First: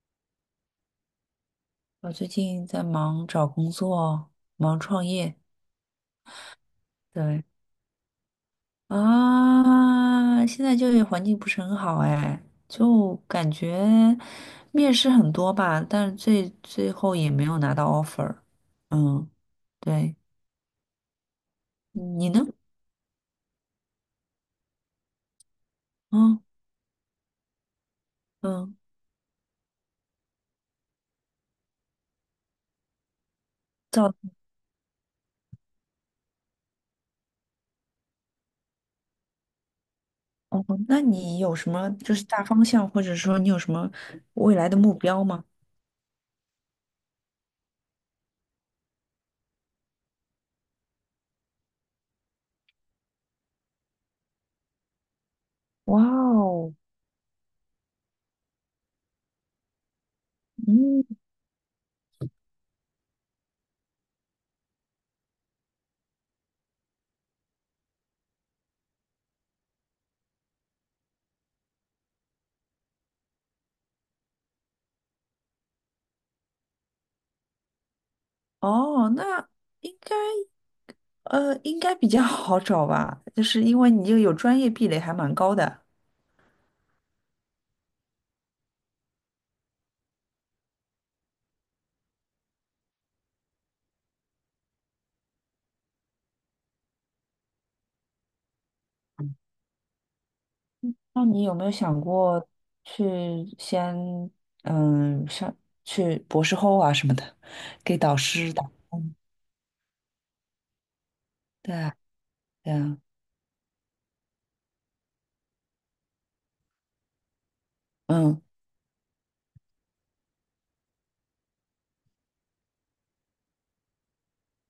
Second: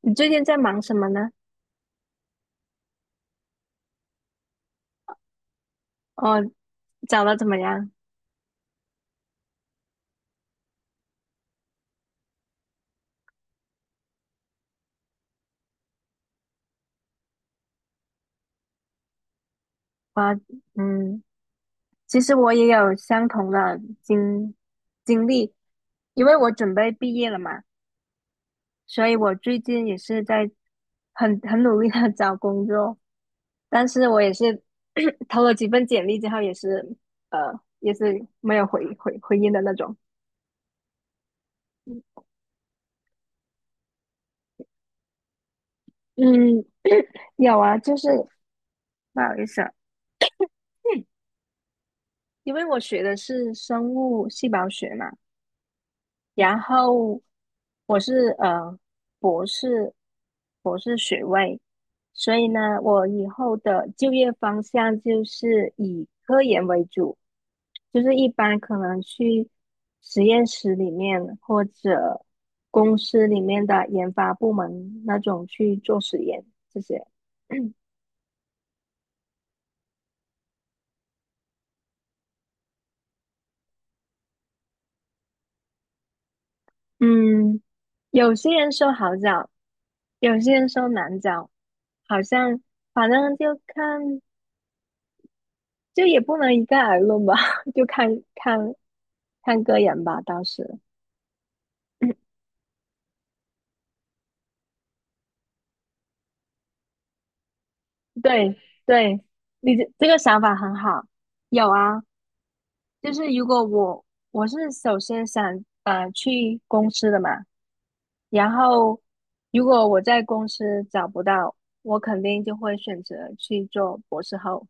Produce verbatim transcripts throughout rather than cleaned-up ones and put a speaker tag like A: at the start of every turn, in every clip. A: 你最近在忙什么呢？
B: 我最近在忙找工作，忙创业。
A: 哦，找了
B: 对
A: 怎么样？
B: 啊，现在就业环境不是很好哎，就感觉面试很多吧，但是最最后也没有拿到 offer。嗯，对，
A: 啊，嗯，其
B: 你
A: 实
B: 呢？
A: 我也有相同的经经历，因为
B: 嗯
A: 我准备毕业了嘛，
B: 嗯，
A: 所以我最近也是在很很努力的 找工作，但是
B: 找
A: 我也是 投了几份简历之后，也是呃，也是没有回回回音的那种。
B: 哦，那你有什么就是大方向，或者说你有什么未来的目标吗？
A: 嗯，有啊，就是不好意思啊，嗯因为我学的是生物细胞学嘛。
B: 哇
A: 然
B: 哦，
A: 后我是呃博士博士
B: 嗯，
A: 学位，所以呢，我以后的就业方向就是以科研为主，就是一般可能去实验室里面或者公司里面的研发部门那种去做实验这些。
B: 哦，那应该。呃，应该比较好找吧，就是因为你这个有专业壁垒还蛮高的。
A: 嗯，有些人说好找，有些人说难找，好像反正就看。就也不能一概而论吧，就看看看个人吧。当时，
B: 那你有没有想 过去先嗯上去博士后啊什么的，给导师
A: 对
B: 打？
A: 对，你这这个想法很好。有
B: 对啊，
A: 啊，
B: 对啊，
A: 就是如果我我是首先想呃去公司的嘛，
B: 嗯，
A: 然后如果我在公司找不到，我肯定就会选择去做博士后。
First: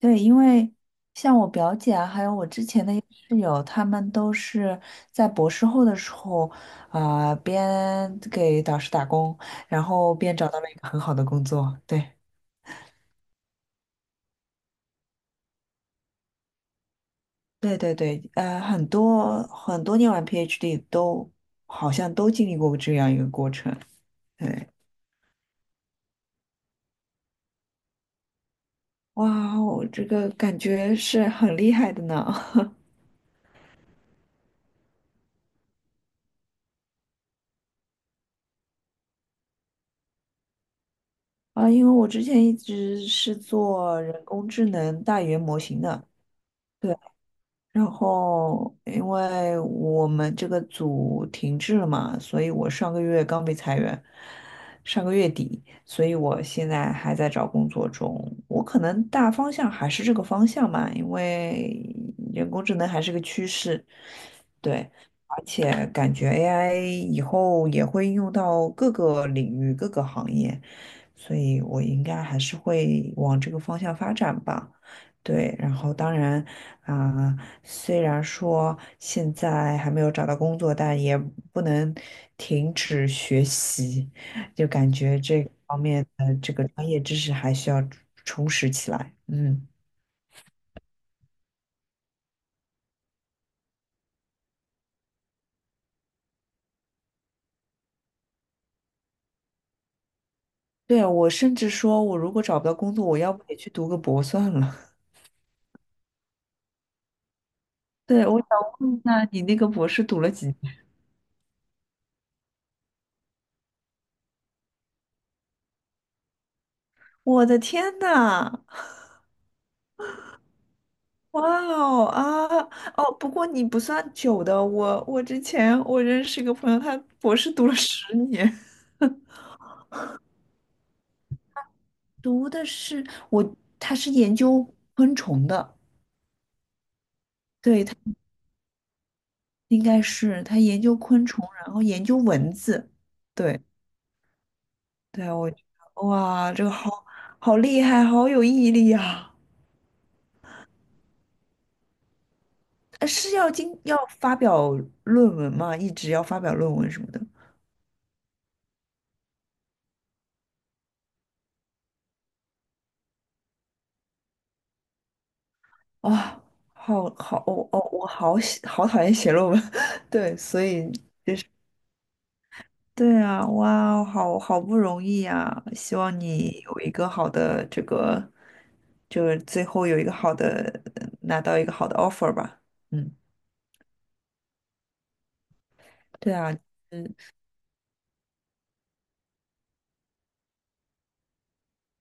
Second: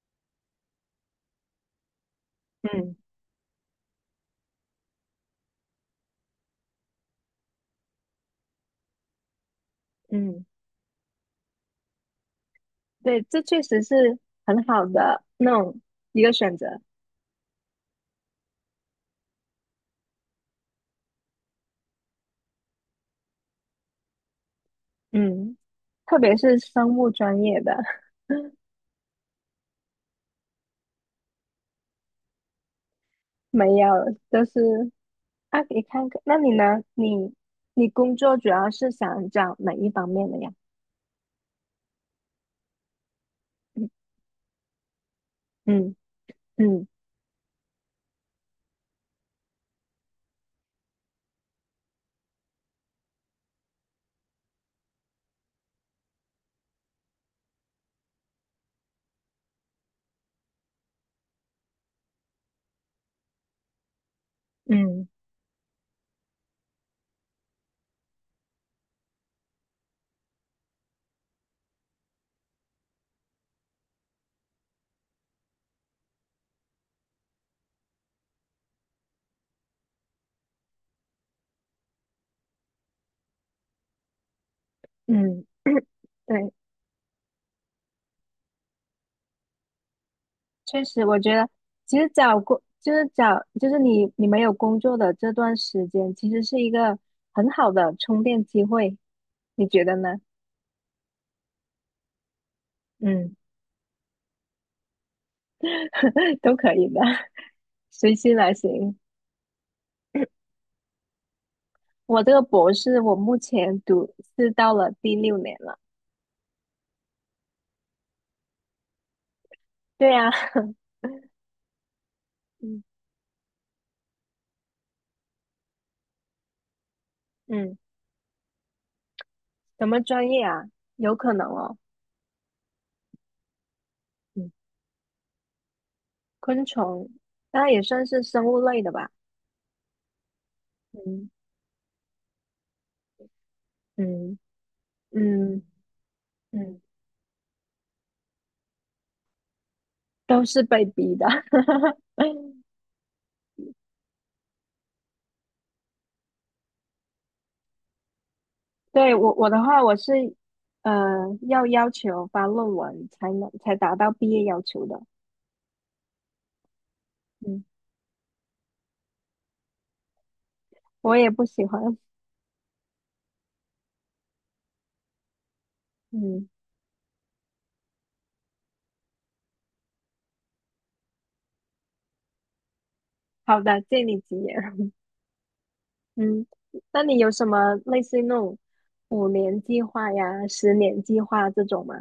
B: 对，因为像我表姐啊，还有我之前的
A: 嗯
B: 一个室友，他们都是在博士后的时候啊、边给导师打工，然后边
A: 嗯，
B: 找到了一个很好的工作。对，
A: 对，这确实是很好的那种一个选择。
B: 对对对，呃，很多很多念完 PhD 都好像都经历过这样一个过程。对，
A: 嗯，特别是生物专业的。
B: 哇，我这个感觉是很厉害的呢。
A: 没有，就是啊，你看看，那你呢？你你工作主要是想找哪一方面的呀？
B: 啊，因为我之前一直是做人工智能大语言模型
A: 嗯
B: 的。
A: 嗯
B: 对。然后因为我们这个组停滞了嘛，所以我上个月刚被裁员，上个月底，所以我现在还在找工作中。我可能大方向还是这个方向嘛，因为人工智能还是个趋势，对，
A: 嗯
B: 而且感觉 A I 以后也会应用到各个领域、各个行业，所以我应该还是会往这个方向发展吧。对，然后当然。啊、虽然说现在还没有找到工作，但也不能停止学习，就感觉这
A: 嗯，
B: 个方 面 的这
A: 对，
B: 个专业知识还需要充实起来。嗯，
A: 确实，我觉得其实找工就是找就是你你没有工作的这段时间，其实是一个很好的充电机会，你觉得呢？
B: 对，我甚至说，我如果找不到工作，我要
A: 嗯，
B: 不也去读个博算了。
A: 都可以的，随
B: 对，
A: 心
B: 我想
A: 来
B: 问
A: 行。
B: 一下，你那个博士读了几年？
A: 我这个博士，我目前读是到了第六年了。
B: 我的天呐！
A: 对呀、
B: 哇哦啊
A: 嗯
B: 哦，不过你不算久的，我我之前我认识一个朋友，他博士读了
A: 嗯。
B: 十年。
A: 什么专业啊？有可能哦。
B: 读的是我，他是研
A: 嗯，
B: 究昆虫的，
A: 昆虫，那也
B: 对，他
A: 算是生物类的吧？
B: 应该是他研究昆
A: 嗯
B: 虫，然后研究蚊子，对
A: 嗯
B: 对，我觉
A: 嗯
B: 得哇，这个
A: 嗯，
B: 好好厉害，好有毅力啊！
A: 都是被逼的。
B: 呃是要经要发表论文吗？一直要发表论文什么的
A: 对，我我的话，我是呃要要求发论文才能才达到毕业要求的。
B: 啊，好好，
A: 嗯，
B: 哦哦，我好喜好讨厌写论文，对，所以
A: 我也不喜欢。
B: 对啊，哇哦，好好不容易呀！希望
A: 嗯，
B: 你有一个好的这个，就是最后有一个好的，拿到一个好的 offer 吧。嗯，
A: 好的，借你吉言。
B: 对
A: 嗯，
B: 啊，
A: 那
B: 嗯，
A: 你有什么类似于那种五年计划呀、十年计划这种吗？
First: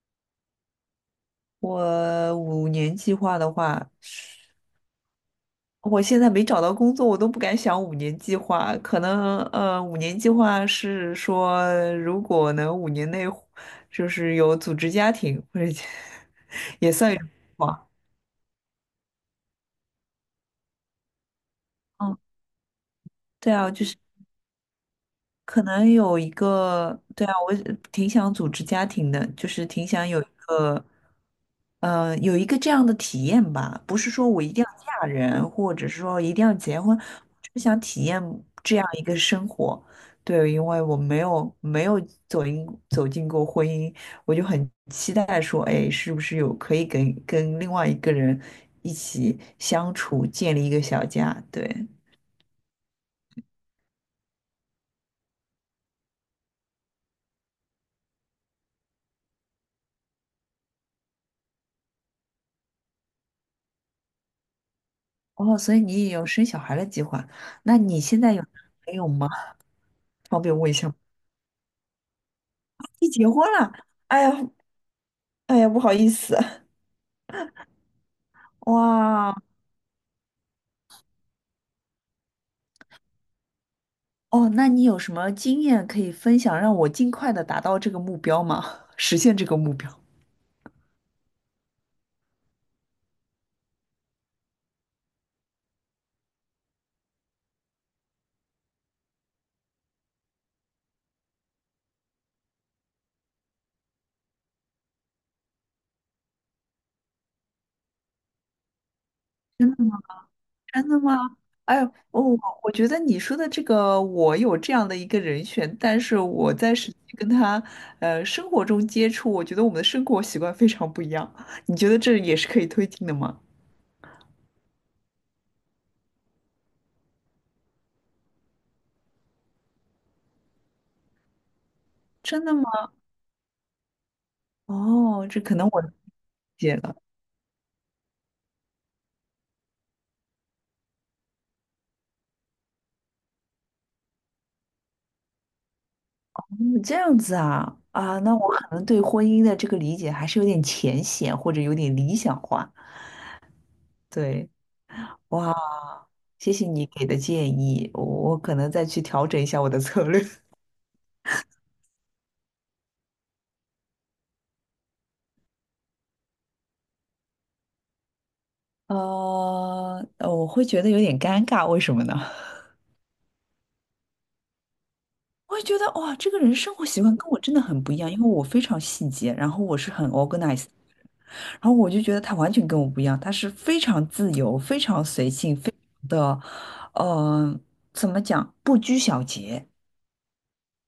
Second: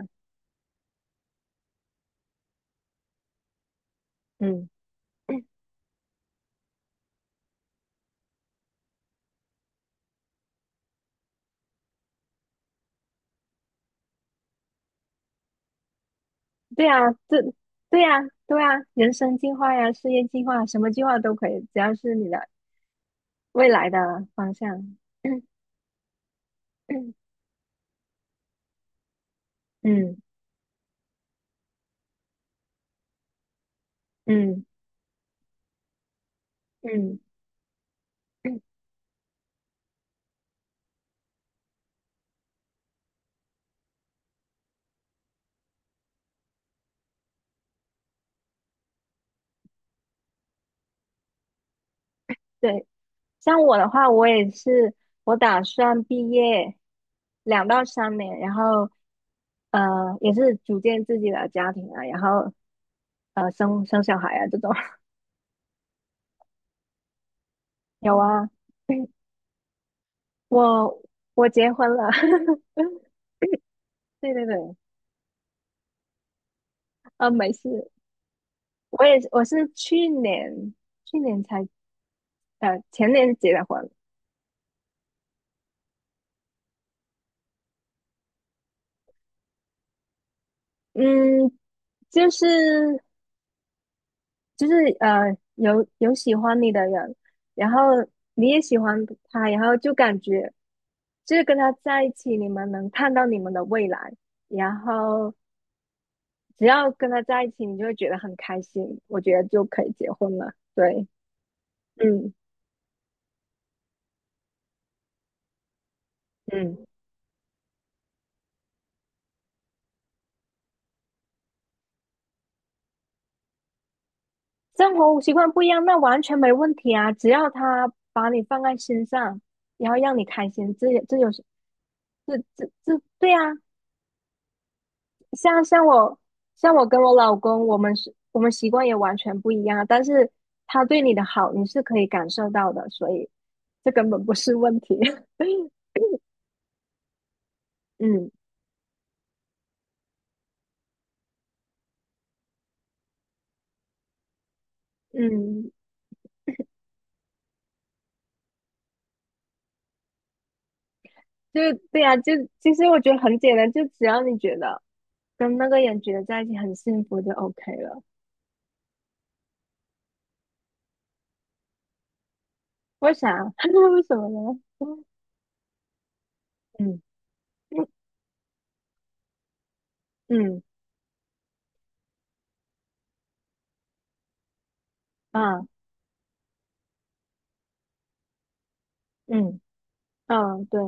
B: 我五年计划的话，
A: 嗯。
B: 我现在没找到工作，我都不敢想五年计划。可能呃，五年计划是说，如果能五年内就是有组织家庭，或者
A: 对
B: 也
A: 呀，
B: 算一种
A: 这
B: 计划
A: 对呀，对呀，人生计划呀，事业计划，什么计划都可以，只要是
B: 嗯，
A: 你的
B: 对
A: 未
B: 啊，就
A: 来
B: 是。
A: 的方向。
B: 可能有一个，
A: 嗯
B: 对啊，我挺想组织家庭的，就是挺想
A: 嗯
B: 有，呃，有一个这样的体验吧。不是说我一定要嫁人，或者是说一定要结婚，
A: 嗯，
B: 就是想体验
A: 嗯，
B: 这样一个生活。对，因为我没有没有走进走进过婚姻，我就很期待说，哎，是不是有可以跟跟另外一个人一起相处，建立一个小家？对，
A: 对，像我的话，我也是，我打算毕业两到三年，然后呃，也是组建自己的家庭啊，然后呃，生生小孩啊这种。
B: 哦，所以你也有生小孩的计划？那你
A: 有
B: 现在有
A: 啊，
B: 男朋友吗？方便问一下吗，
A: 我我结婚了，
B: 你结婚了？哎
A: 对对
B: 呀，
A: 对，
B: 哎呀，不好意思，
A: 啊，没事，我也
B: 哇，
A: 我是去年去年才呃，前年结的婚，
B: 哦，那你有什么经验可以分享，让我尽快的达到这个目标吗？实现这个目标？
A: 嗯，就是就是呃，有有喜欢你的人，然后你也喜欢他，然后就感觉就是跟他在一起，你们能看到你们的未来，然后只要跟他在一起，你就会觉得很开心，我觉得就
B: 真的
A: 可以结婚了。
B: 真的
A: 对，
B: 吗？哎呦，我
A: 嗯，
B: 我觉得你说的这个，我有这样的一个人选，但是我在
A: 嗯，
B: 实际跟他，呃，生活中接触，我觉得我们的生活习惯非常不一样。你觉得这也是可以推进的吗？
A: 生活习惯不一样，那完全没问题啊，只要他把你放在心上，然后让你开心，这也这有这这
B: 真的吗？
A: 这对啊，
B: 哦，这可
A: 像
B: 能我
A: 像
B: 理
A: 我像
B: 解
A: 我
B: 了。
A: 跟我老公，我们是我们习惯也完全不一样，但是他对你的好你是可以感受到的，所以这根本不是问题。
B: 嗯，这样子啊啊，
A: 嗯
B: 那我可能对婚姻的这个理解还是有点浅显，或者有点理想化。对，哇，
A: 嗯，
B: 谢谢你给的建议，我我可能再去调整一下我的策略。
A: 就对呀、就其实我觉得很简单，就只要你觉得跟那个人觉得在一起很幸福就 OK 了。
B: 呃，呃我会觉得有点尴尬，为什么呢？
A: 为啥？为什么呢？
B: 我会觉得哇，这个人生活
A: 嗯
B: 习惯跟我真的很不一样，因为我非常细节，然后我是很
A: 嗯
B: organized，然后我就觉得他完全跟我不一样，他是非常自由、非常随性、
A: 啊
B: 非常的，嗯，怎么讲，不拘小
A: 嗯
B: 节。
A: 嗯，对。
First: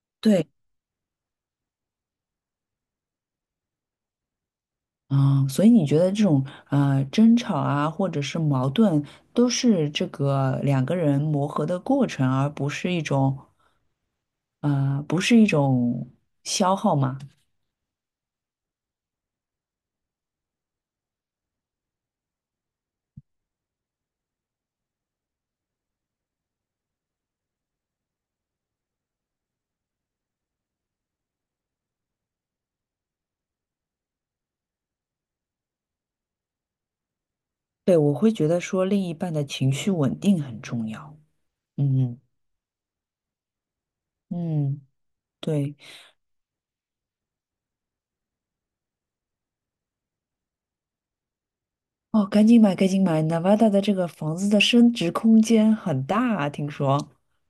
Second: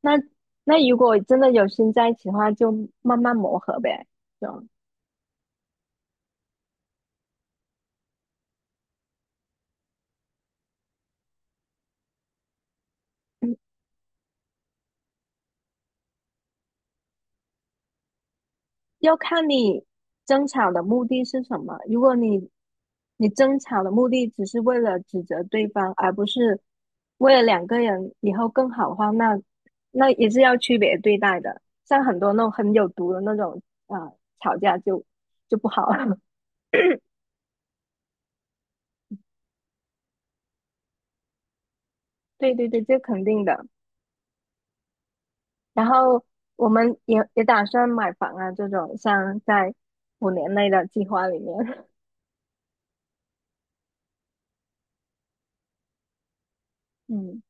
A: 那
B: 对，
A: 那如果真的有心在一起的话，就慢慢磨合呗。就
B: 嗯，所以你觉得这种呃争吵啊，或者是矛盾，都是这个两个人磨合的过程，而不是一种呃，不是一种消耗吗？
A: 要看你争吵的目的是什么。如果你你争吵的目的只是为了指责对方，而不是为了两个人以后更好的话，那那也是要区别对待的。像很多那种很有毒的那种啊、呃吵架就就不好了。
B: 对，我会觉得说另一半的情绪稳定很重要。嗯
A: 对对对，这肯定的。
B: 嗯，对，
A: 然后我们也也打算买房啊，这种像在五年内的计划里面。
B: 哦，赶紧买，赶紧买，Nevada 的这个房子的升值空间很大啊听 说。
A: 嗯，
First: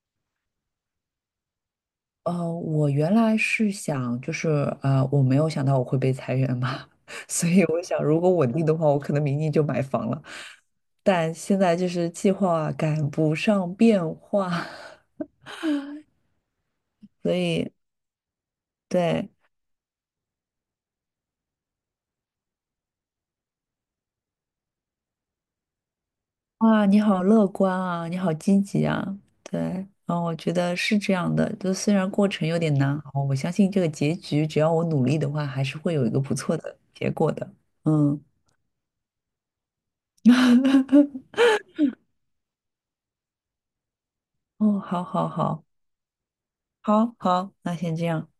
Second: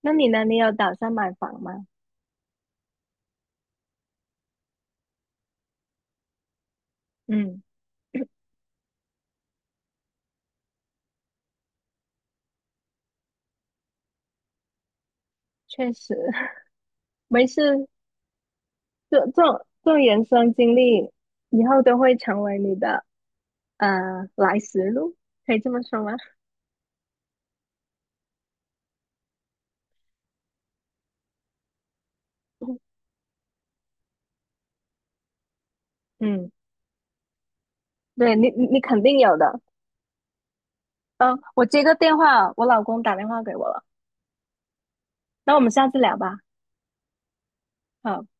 A: 那你呢？你有打算买房吗？
B: 呃，我原来是想，就是呃，我没有想到我会被裁员嘛，所
A: 嗯，
B: 以我想，如果稳定的话，我可能明年就买房了。但现在就是计划赶不上变化，
A: 确实，
B: 所
A: 没
B: 以
A: 事，这
B: 对，
A: 这种这种人生经历，以后都会成为你的呃来时路，可以这么说吗？
B: 哇，你好乐观啊，你好积极啊，对，啊，我觉得是这样的，就虽然过程有点 难熬，我相信这个结局，只要我努力的话，还是会有一个不
A: 嗯，
B: 错的结果的，嗯，
A: 对你你你肯定有的。嗯，我接个电话，我老公打电话给我了，
B: 哦，好好
A: 那我
B: 好。
A: 们下次聊吧。
B: 好好，那先这
A: 好。
B: 样。